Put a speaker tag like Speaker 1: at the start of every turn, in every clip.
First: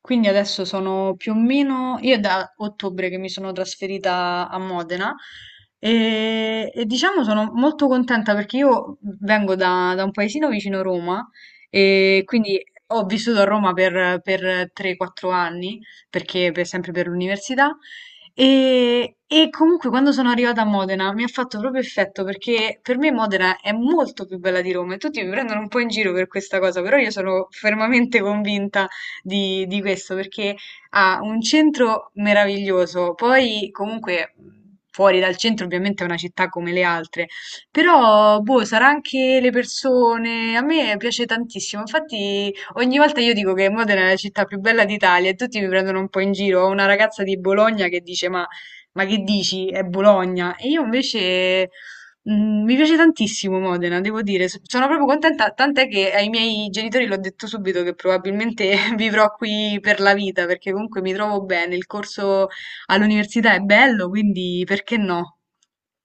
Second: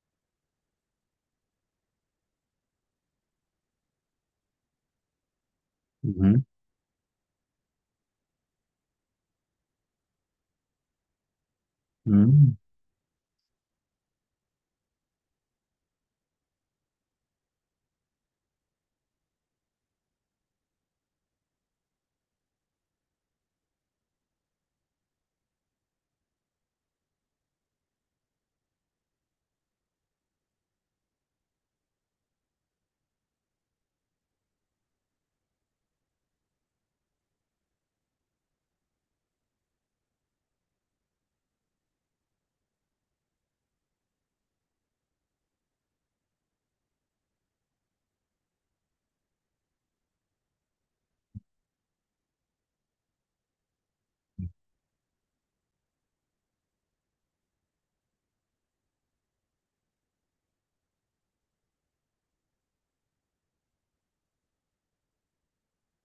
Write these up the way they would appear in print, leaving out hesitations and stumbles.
Speaker 1: Quindi adesso sono più o meno, io è da ottobre che mi sono trasferita a Modena
Speaker 2: Mhm,
Speaker 1: e diciamo sono molto contenta perché io vengo da un paesino vicino Roma e
Speaker 2: mhm.
Speaker 1: quindi ho vissuto a Roma per 3-4 anni, perché sempre per l'università. E comunque quando sono arrivata a Modena mi ha fatto proprio effetto perché per me Modena è molto più bella di Roma e tutti mi prendono un po' in giro per questa cosa, però io sono fermamente convinta di questo perché ha un centro meraviglioso, poi comunque fuori dal centro ovviamente è una città come le altre, però boh, sarà anche le persone, a me piace tantissimo. Infatti ogni volta io dico che Modena è la città più bella d'Italia e tutti mi prendono un po' in giro. Ho una ragazza di Bologna che dice ma... Ma che dici? È Bologna? E io invece mm, mi piace tantissimo Modena, devo dire, sono proprio contenta, tant'è che ai miei genitori l'ho detto subito che probabilmente vivrò qui per la vita, perché comunque mi trovo bene, il corso all'università è bello, quindi perché no?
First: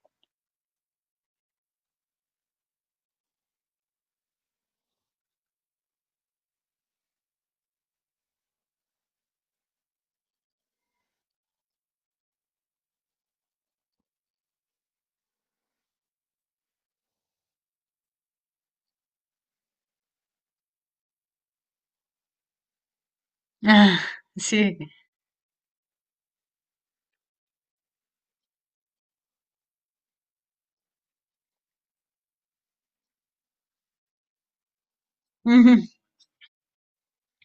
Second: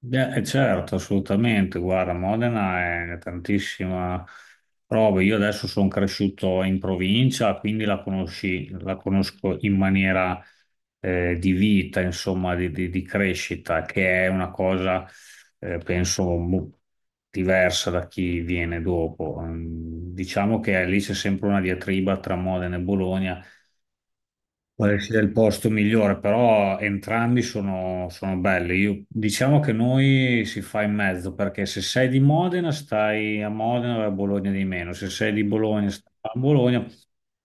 Speaker 2: Certo, assolutamente. Guarda, Modena è tantissima roba. Io adesso sono cresciuto in provincia, quindi la conosco in maniera di vita, insomma, di crescita, che è una cosa, penso, diversa da chi viene dopo. Mm, Diciamo che lì c'è sempre una diatriba tra Modena e Bologna.
Speaker 1: Ah, sì.
Speaker 2: Quale sia il posto migliore, però entrambi sono belli. Io, diciamo che noi si fa in mezzo, perché se sei di Modena stai a Modena e a Bologna di meno, se sei di
Speaker 1: Mhm.
Speaker 2: Bologna stai a Bologna,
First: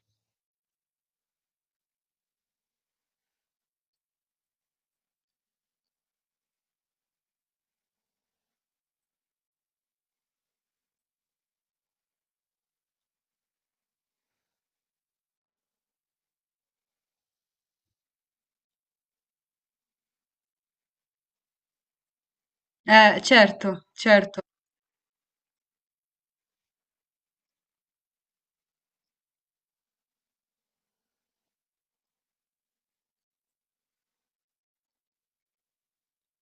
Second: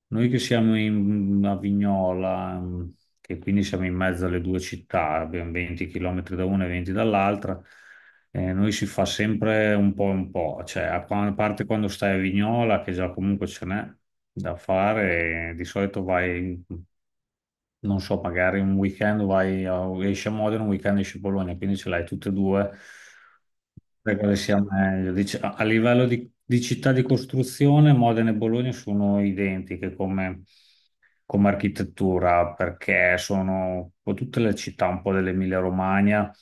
Speaker 2: noi che siamo in a Vignola, mm, che quindi siamo in mezzo alle due città, abbiamo 20 km da una e 20 dall'altra. Noi si fa sempre un po' e un po', cioè a parte quando stai a Vignola, che già comunque ce n'è da fare. Di solito vai, non so, magari un weekend vai, esci a Modena, un weekend esci a Bologna, quindi ce l'hai tutte e due,
Speaker 1: Certo,
Speaker 2: per quale
Speaker 1: certo.
Speaker 2: sia meglio. A livello di città di costruzione, Modena e Bologna sono identiche come, come architettura, perché sono un po' tutte le città un po' dell'Emilia-Romagna,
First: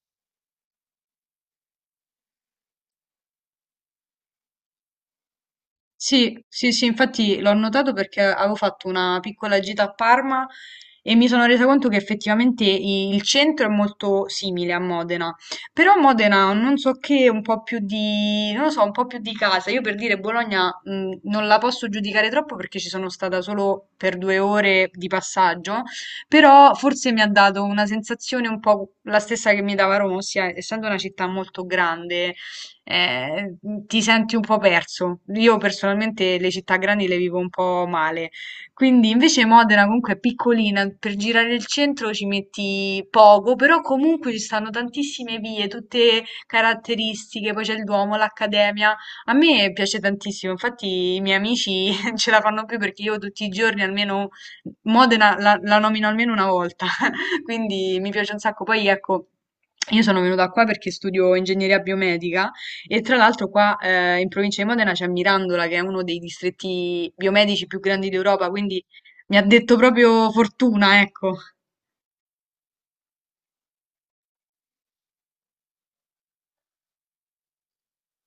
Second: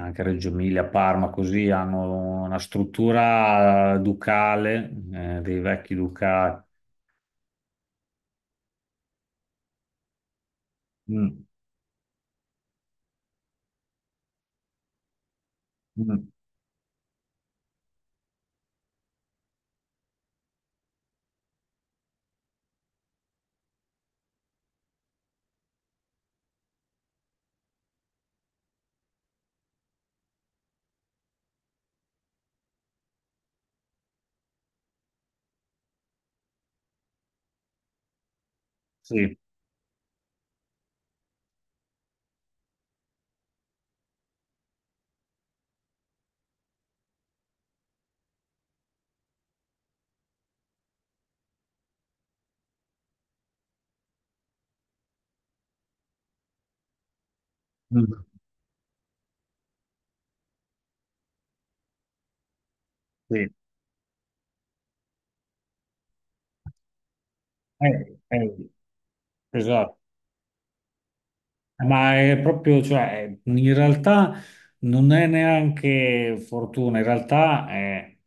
Speaker 2: anche Reggio Emilia, Parma, così hanno una struttura ducale, dei vecchi
Speaker 1: Sì,
Speaker 2: ducati.
Speaker 1: sì, sì, infatti l'ho notato perché avevo fatto una piccola gita a Parma e mi sono
Speaker 2: Mm,
Speaker 1: resa conto che effettivamente il centro è molto simile a Modena, però
Speaker 2: mm,
Speaker 1: Modena ha non so che, un po' più di, non lo so, un po' più di casa. Io per dire Bologna, non la posso giudicare troppo perché ci sono stata solo per due ore di passaggio, però forse mi ha dato una sensazione un po' la stessa che mi dava Roma, ossia essendo una città molto grande eh, ti senti un po' perso. Io personalmente le città grandi le vivo un po' male. Quindi
Speaker 2: sì,
Speaker 1: invece Modena comunque è piccolina, per girare il centro ci metti poco, però comunque ci stanno tantissime vie, tutte caratteristiche, poi c'è il Duomo, l'Accademia. A me piace tantissimo, infatti i miei amici ce la fanno più perché io tutti i giorni almeno Modena la nomino almeno una volta, quindi mi
Speaker 2: mm,
Speaker 1: piace un sacco. Poi ecco, io sono venuta qua perché studio ingegneria biomedica e tra l'altro
Speaker 2: sì.
Speaker 1: qua in provincia di Modena c'è Mirandola, che è uno dei distretti biomedici più grandi
Speaker 2: Eh,
Speaker 1: d'Europa,
Speaker 2: eh,
Speaker 1: quindi mi ha detto
Speaker 2: esatto.
Speaker 1: proprio fortuna, ecco.
Speaker 2: Ma è proprio, cioè, in realtà non è neanche fortuna, in realtà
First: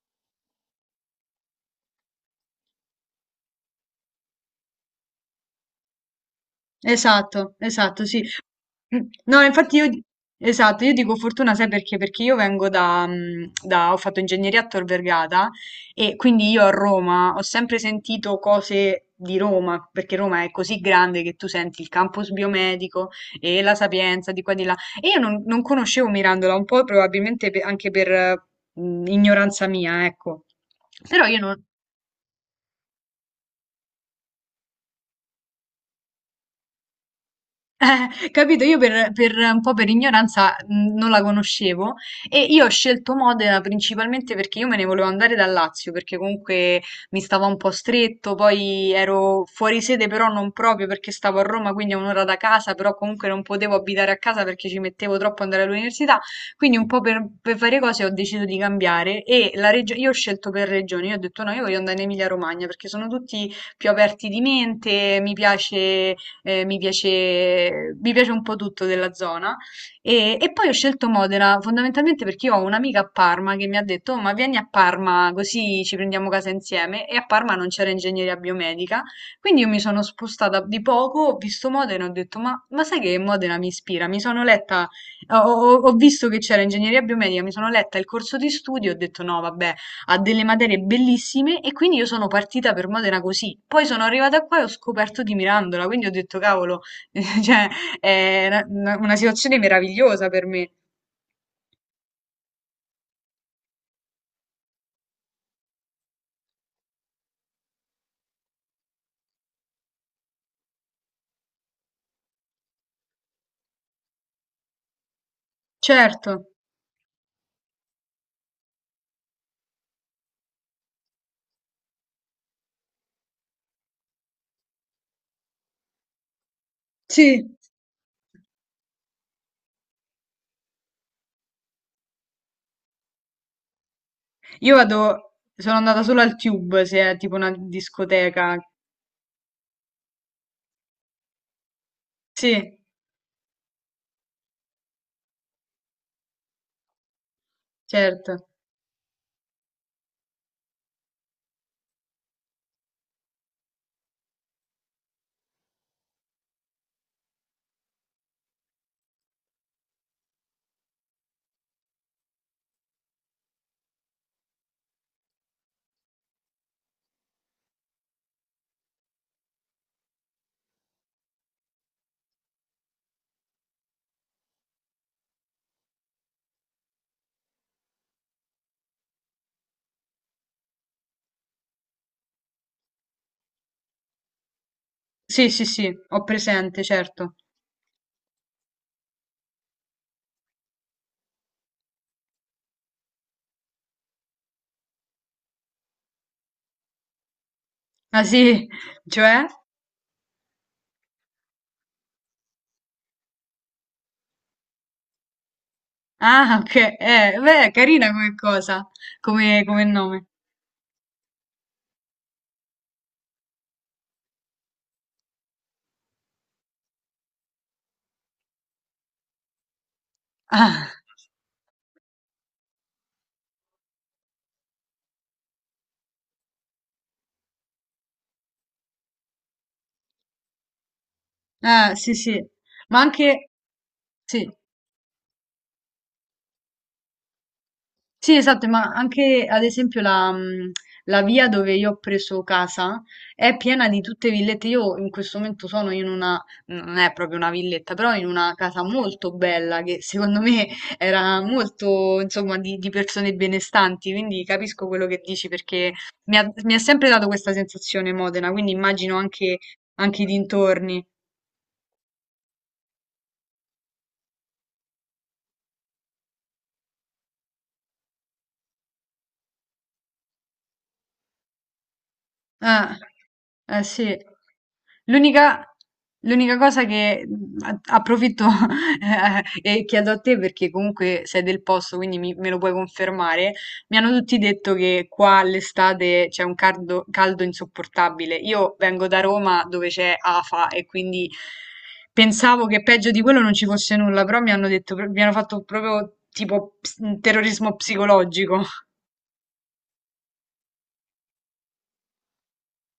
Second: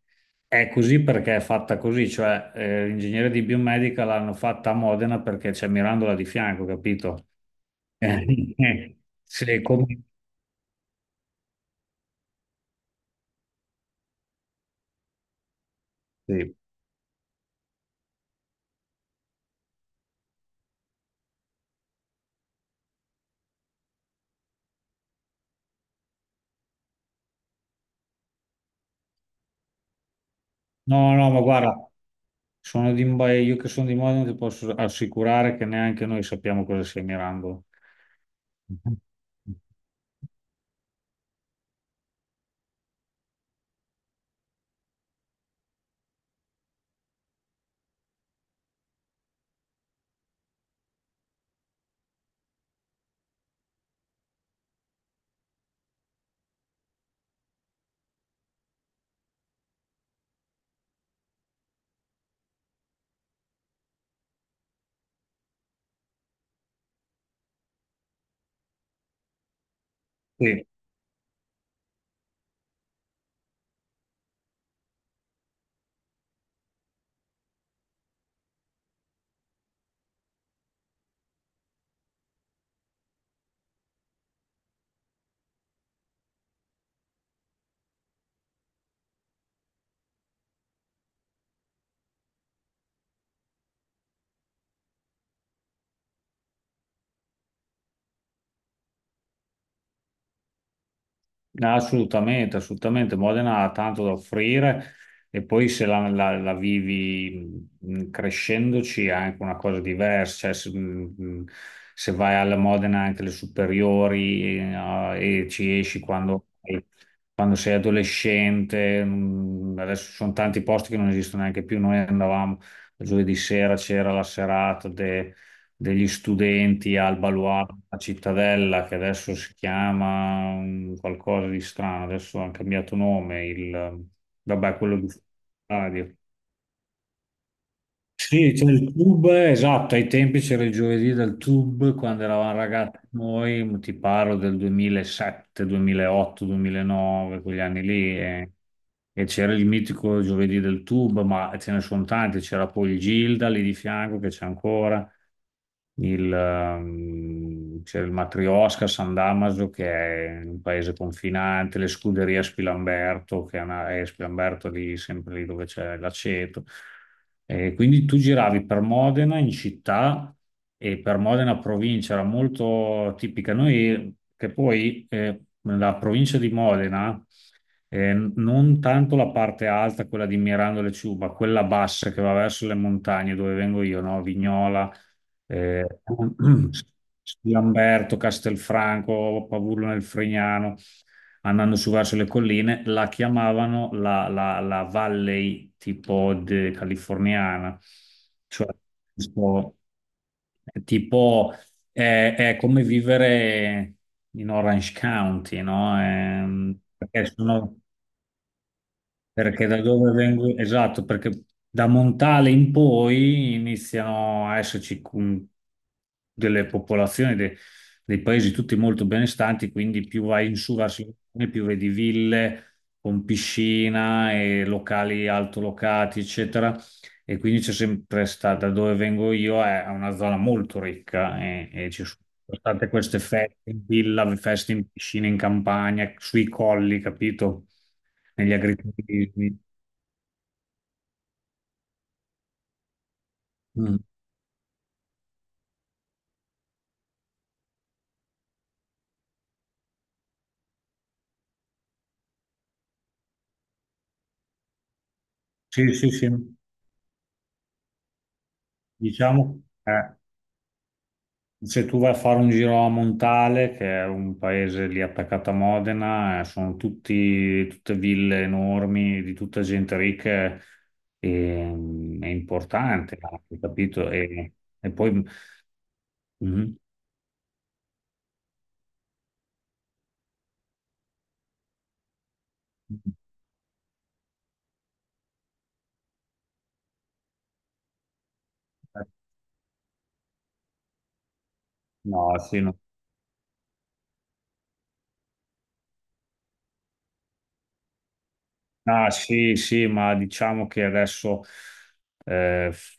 Speaker 2: è così perché è fatta così, cioè l'ingegneria di biomedica l'hanno fatta a Modena perché c'è Mirandola di fianco, capito?
Speaker 1: Esatto, esatto, sì.
Speaker 2: Eh,
Speaker 1: Mh. No,
Speaker 2: sì,
Speaker 1: infatti io di
Speaker 2: come...
Speaker 1: esatto, io dico fortuna sai perché? Perché io vengo da da ho fatto ingegneria a Tor Vergata e quindi
Speaker 2: Sì.
Speaker 1: io a Roma ho sempre sentito cose di Roma, perché Roma è così grande che tu senti il campus biomedico e la Sapienza di qua e di là. E io non conoscevo Mirandola, un po' probabilmente anche per, ignoranza mia, ecco.
Speaker 2: No,
Speaker 1: Però
Speaker 2: no,
Speaker 1: io
Speaker 2: ma
Speaker 1: non
Speaker 2: guarda, sono di, ma io che sono di Modena ti posso assicurare che neanche noi sappiamo cosa sia Mirambo.
Speaker 1: Capito? Io per un po' per ignoranza non la conoscevo e io ho scelto Modena principalmente perché io me ne volevo andare dal Lazio, perché comunque mi stava un po' stretto, poi ero fuori sede però non proprio perché stavo a Roma, quindi a un'ora da casa, però comunque non potevo abitare a casa perché ci mettevo troppo ad andare all'università, quindi un po' per varie cose ho deciso di cambiare e la io ho scelto per regione. Io ho detto no, io voglio andare in Emilia-Romagna perché sono tutti più aperti di mente, mi piace mi piace, mi piace un po' tutto della zona. E
Speaker 2: Sì.
Speaker 1: poi ho scelto Modena fondamentalmente perché io ho un'amica a Parma che mi ha detto: "Oh, ma vieni a Parma così ci prendiamo casa insieme. E a Parma non c'era ingegneria biomedica. Quindi io mi sono spostata di poco, ho visto Modena e ho detto: ma sai che Modena mi ispira? Mi sono letta, ho visto che c'era ingegneria biomedica, mi sono letta il corso di studio e ho detto: no, vabbè ha delle materie bellissime e quindi io sono partita per Modena così. Poi sono arrivata qua e ho scoperto di Mirandola, quindi ho detto cavolo, cioè è una situazione meravigliosa per me.
Speaker 2: Assolutamente, assolutamente. Modena ha tanto da offrire, e poi se la vivi crescendoci è anche una cosa diversa. Cioè, se, se vai alla Modena anche le superiori e ci esci
Speaker 1: Certo,
Speaker 2: quando sei adolescente, adesso ci sono tanti posti che non esistono neanche più. Noi andavamo giovedì sera, c'era la serata degli studenti al
Speaker 1: sì.
Speaker 2: baluardo, a Cittadella, che adesso si chiama mm, qualcosa di strano, adesso ha cambiato nome, il,
Speaker 1: Io
Speaker 2: vabbè, quello di
Speaker 1: vado, sono andata
Speaker 2: radio.
Speaker 1: solo al Tube, se è tipo una
Speaker 2: Sì,
Speaker 1: discoteca.
Speaker 2: c'è il tub, esatto, ai tempi c'era il giovedì del tub, quando eravamo
Speaker 1: Sì,
Speaker 2: ragazzi noi, ti parlo del 2007, 2008, 2009, quegli anni lì,
Speaker 1: certo.
Speaker 2: e c'era il mitico giovedì del tub, ma ce ne sono tanti, c'era poi il Gilda lì di fianco che c'è ancora il, c'è il Matrioska a San Damaso che è un paese confinante, le scuderie a Spilamberto, che è Spilamberto lì, sempre lì dove c'è l'aceto. E quindi tu giravi per Modena in città e per Modena provincia, era molto tipica. Noi, che poi la provincia di Modena, non tanto la parte alta, quella di Mirandole Ciuba, quella bassa che va verso le montagne dove vengo io, no? Vignola,
Speaker 1: Sì, sì,
Speaker 2: eh,
Speaker 1: sì, ho presente, certo.
Speaker 2: Lamberto, Castelfranco, Pavullo nel Fregnano, andando su verso le colline, la chiamavano la Valley tipo californiana,
Speaker 1: Ah sì,
Speaker 2: cioè
Speaker 1: cioè?
Speaker 2: tipo, tipo, è come vivere in Orange County, no?
Speaker 1: Ah, ok,
Speaker 2: Perché
Speaker 1: beh, è
Speaker 2: sono,
Speaker 1: carina come cosa,
Speaker 2: perché da
Speaker 1: come
Speaker 2: dove
Speaker 1: nome.
Speaker 2: vengo? Esatto, perché da Montale in poi iniziano a esserci delle popolazioni, dei paesi tutti molto benestanti, quindi più vai in su
Speaker 1: Ah,
Speaker 2: verso il mare, più vedi ville con piscina e locali altolocati, eccetera. E quindi c'è sempre stata, da dove vengo io, è una zona molto ricca, e
Speaker 1: ah,
Speaker 2: ci
Speaker 1: sì,
Speaker 2: sono
Speaker 1: sì.
Speaker 2: state
Speaker 1: Ma
Speaker 2: queste
Speaker 1: anche,
Speaker 2: feste in villa,
Speaker 1: sì,
Speaker 2: feste in piscina, in campagna, sui colli, capito?
Speaker 1: sì,
Speaker 2: Negli
Speaker 1: esatto, ma anche
Speaker 2: agriturismi.
Speaker 1: ad esempio la, la via dove io ho preso casa è piena
Speaker 2: Mm.
Speaker 1: di tutte villette. Io in questo momento sono in una, non è proprio una villetta, però in una casa molto bella che secondo me era molto, insomma, di persone benestanti, quindi capisco quello che dici
Speaker 2: Sì,
Speaker 1: perché
Speaker 2: sì, sì.
Speaker 1: mi ha sempre dato questa sensazione Modena, quindi immagino anche,
Speaker 2: Diciamo,
Speaker 1: anche i dintorni.
Speaker 2: se tu vai a fare un giro a Montale, che è un paese lì attaccato a Modena, sono tutti, tutte ville enormi, di tutta gente ricca e mm, è
Speaker 1: Ah,
Speaker 2: importante, anche,
Speaker 1: eh
Speaker 2: capito?
Speaker 1: sì.
Speaker 2: E poi...
Speaker 1: L'unica L'unica
Speaker 2: Mhm.
Speaker 1: cosa che approfitto e chiedo a te perché comunque sei del posto, quindi me lo puoi confermare. Mi hanno tutti detto che qua all'estate c'è un caldo, caldo insopportabile. Io vengo da Roma dove c'è afa e quindi
Speaker 2: No, sì,
Speaker 1: pensavo
Speaker 2: no.
Speaker 1: che peggio di quello non ci fosse nulla, però mi hanno detto, mi hanno fatto proprio tipo terrorismo psicologico.
Speaker 2: Ah, sì, sì, ma diciamo che adesso eh, f-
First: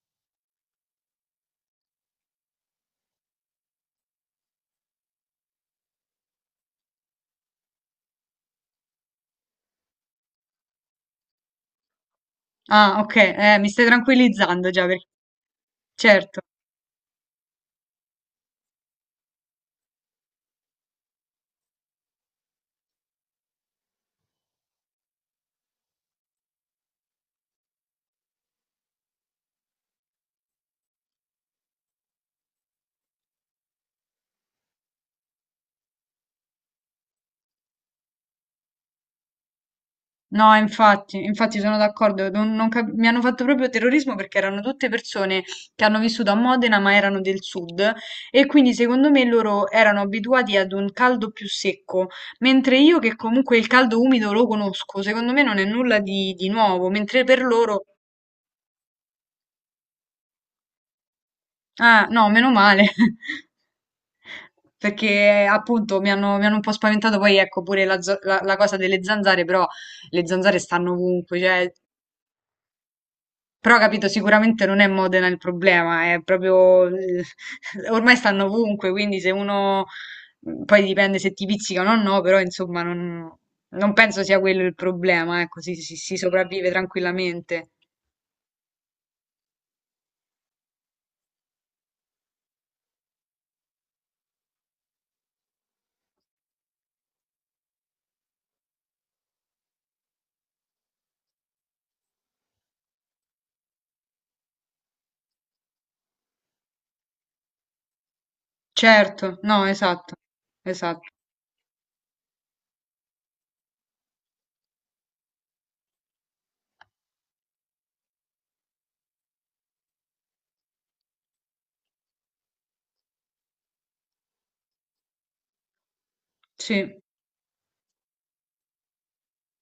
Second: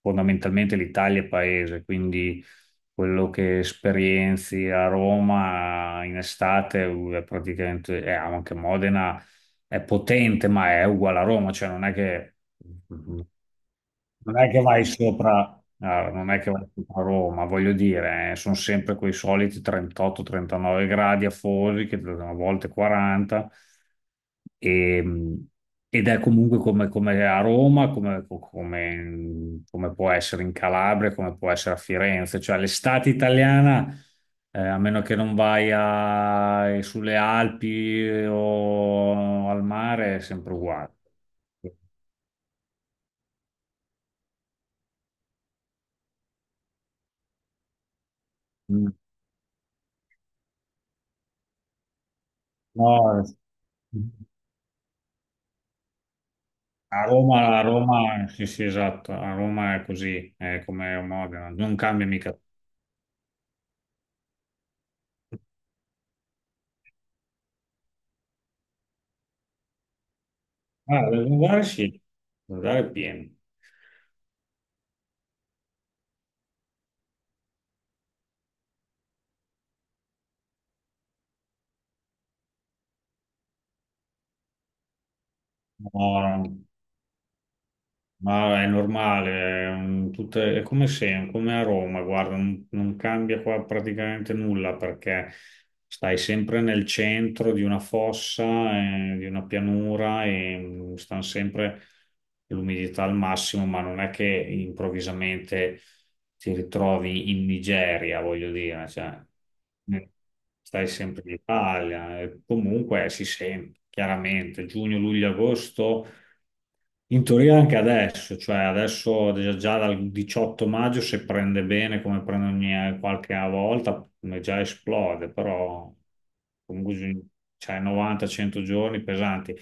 Speaker 2: fondamentalmente l'Italia è paese, quindi quello che esperienzi a Roma in estate è praticamente, e anche Modena è potente, ma è uguale a Roma, cioè non è che
Speaker 1: Ah,
Speaker 2: mm,
Speaker 1: ok,
Speaker 2: mm,
Speaker 1: mi stai
Speaker 2: non è che
Speaker 1: tranquillizzando
Speaker 2: vai
Speaker 1: già perché
Speaker 2: sopra, non è
Speaker 1: certo.
Speaker 2: che vai sopra Roma, voglio dire, sono sempre quei soliti 38-39 gradi afosi, che a volte 40, e, ed è comunque come, come a Roma, come, come può essere in Calabria, come può essere a Firenze, cioè l'estate italiana, a meno che non sulle Alpi o al mare, è sempre
Speaker 1: No,
Speaker 2: uguale.
Speaker 1: infatti, infatti sono d'accordo, non- non cap- mi hanno fatto proprio terrorismo perché erano tutte persone che hanno vissuto a Modena ma erano del sud e quindi
Speaker 2: Mm.
Speaker 1: secondo me loro erano abituati ad un caldo più secco, mentre io che
Speaker 2: No, eh.
Speaker 1: comunque il caldo umido lo conosco, secondo me non è nulla di nuovo, mentre per
Speaker 2: A
Speaker 1: loro...
Speaker 2: Roma, sì, sì, esatto, a Roma è così, è come a Modena, non
Speaker 1: Ah,
Speaker 2: cambia
Speaker 1: no,
Speaker 2: mica.
Speaker 1: meno male, perché appunto mi hanno un po' spaventato, poi ecco pure la, la cosa delle zanzare, però le zanzare stanno
Speaker 2: Ah, del
Speaker 1: ovunque,
Speaker 2: Lungare
Speaker 1: cioè
Speaker 2: sì, del Lungare è pieno.
Speaker 1: però capito, sicuramente non è Modena il problema, è proprio... ormai stanno ovunque, quindi se uno... mm, poi dipende se ti pizzicano o no, però insomma non penso sia quello il problema, ecco,
Speaker 2: No,
Speaker 1: si
Speaker 2: no.
Speaker 1: sopravvive tranquillamente.
Speaker 2: Ma è normale, è come se, come a Roma, guarda, non, non cambia qua praticamente nulla perché stai sempre nel centro di una fossa, di una pianura e mm, stanno sempre l'umidità al massimo, ma non è che improvvisamente ti ritrovi in Nigeria, voglio dire, cioè,
Speaker 1: Certo, no,
Speaker 2: eh,
Speaker 1: esatto,
Speaker 2: stai
Speaker 1: esatto,
Speaker 2: sempre in Italia, e comunque si sente chiaramente giugno, luglio, agosto. In teoria anche adesso, cioè adesso già dal 18 maggio se prende bene come prende ogni qualche volta come già esplode, però comunque
Speaker 1: sì,
Speaker 2: bisogna- cioè 90-100 giorni pesanti.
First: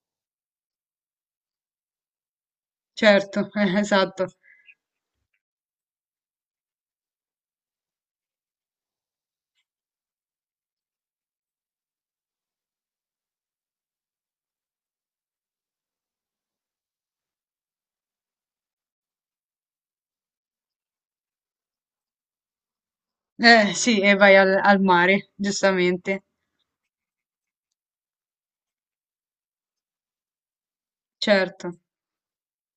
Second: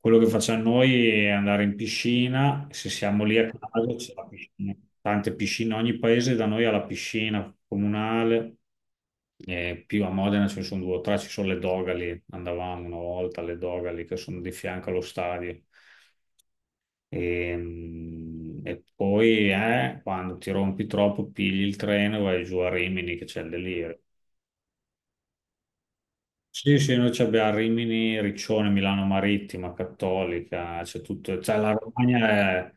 Speaker 2: Quello che facciamo noi è andare in piscina, se siamo lì a
Speaker 1: certo,
Speaker 2: caso c'è
Speaker 1: esatto.
Speaker 2: la piscina, tante piscine, ogni paese da noi ha la piscina comunale, e più a Modena ce ne sono due o tre, ci sono le Dogali, andavamo una volta alle Dogali che sono di fianco allo stadio. Ehm, Poi quando ti rompi troppo, pigli il treno e vai giù a Rimini, che c'è il
Speaker 1: Sì,
Speaker 2: delirio.
Speaker 1: e vai al mare, giustamente,
Speaker 2: Sì, sì, noi ci abbiamo Rimini, Riccione, Milano Marittima, Cattolica, c'è tutto, cioè la
Speaker 1: certo.
Speaker 2: Romagna è,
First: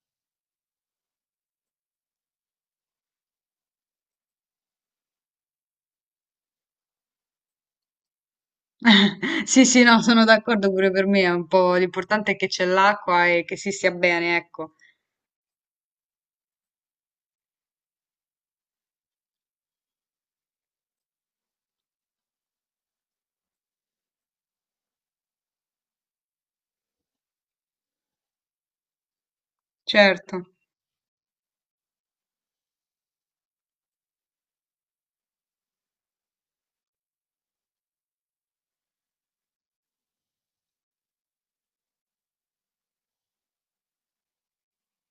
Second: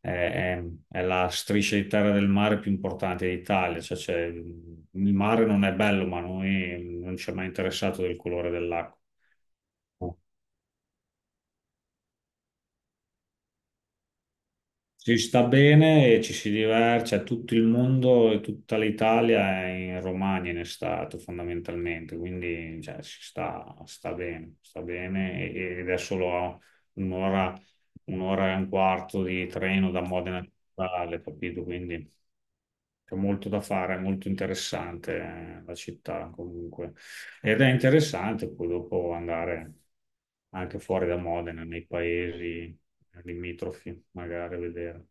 Speaker 2: è- è la striscia di terra del mare più importante d'Italia, cioè il mare non è bello, ma a noi non ci è mai interessato del colore dell'acqua.
Speaker 1: Sì, sì, no, sono d'accordo pure per me, è un po' l'importante è che c'è l'acqua e che si stia bene, ecco.
Speaker 2: Ci sta bene e ci si diverte, cioè tutto il mondo e tutta l'Italia è in Romagna in estate fondamentalmente, quindi cioè, si sta, sta bene ed è solo un'ora, un'ora e un quarto di treno da Modena
Speaker 1: Certo.
Speaker 2: a Natale, capito? Quindi c'è molto da fare, è molto interessante la città comunque. Ed è interessante poi dopo andare anche fuori da Modena, nei paesi limitrofi, magari a vedere.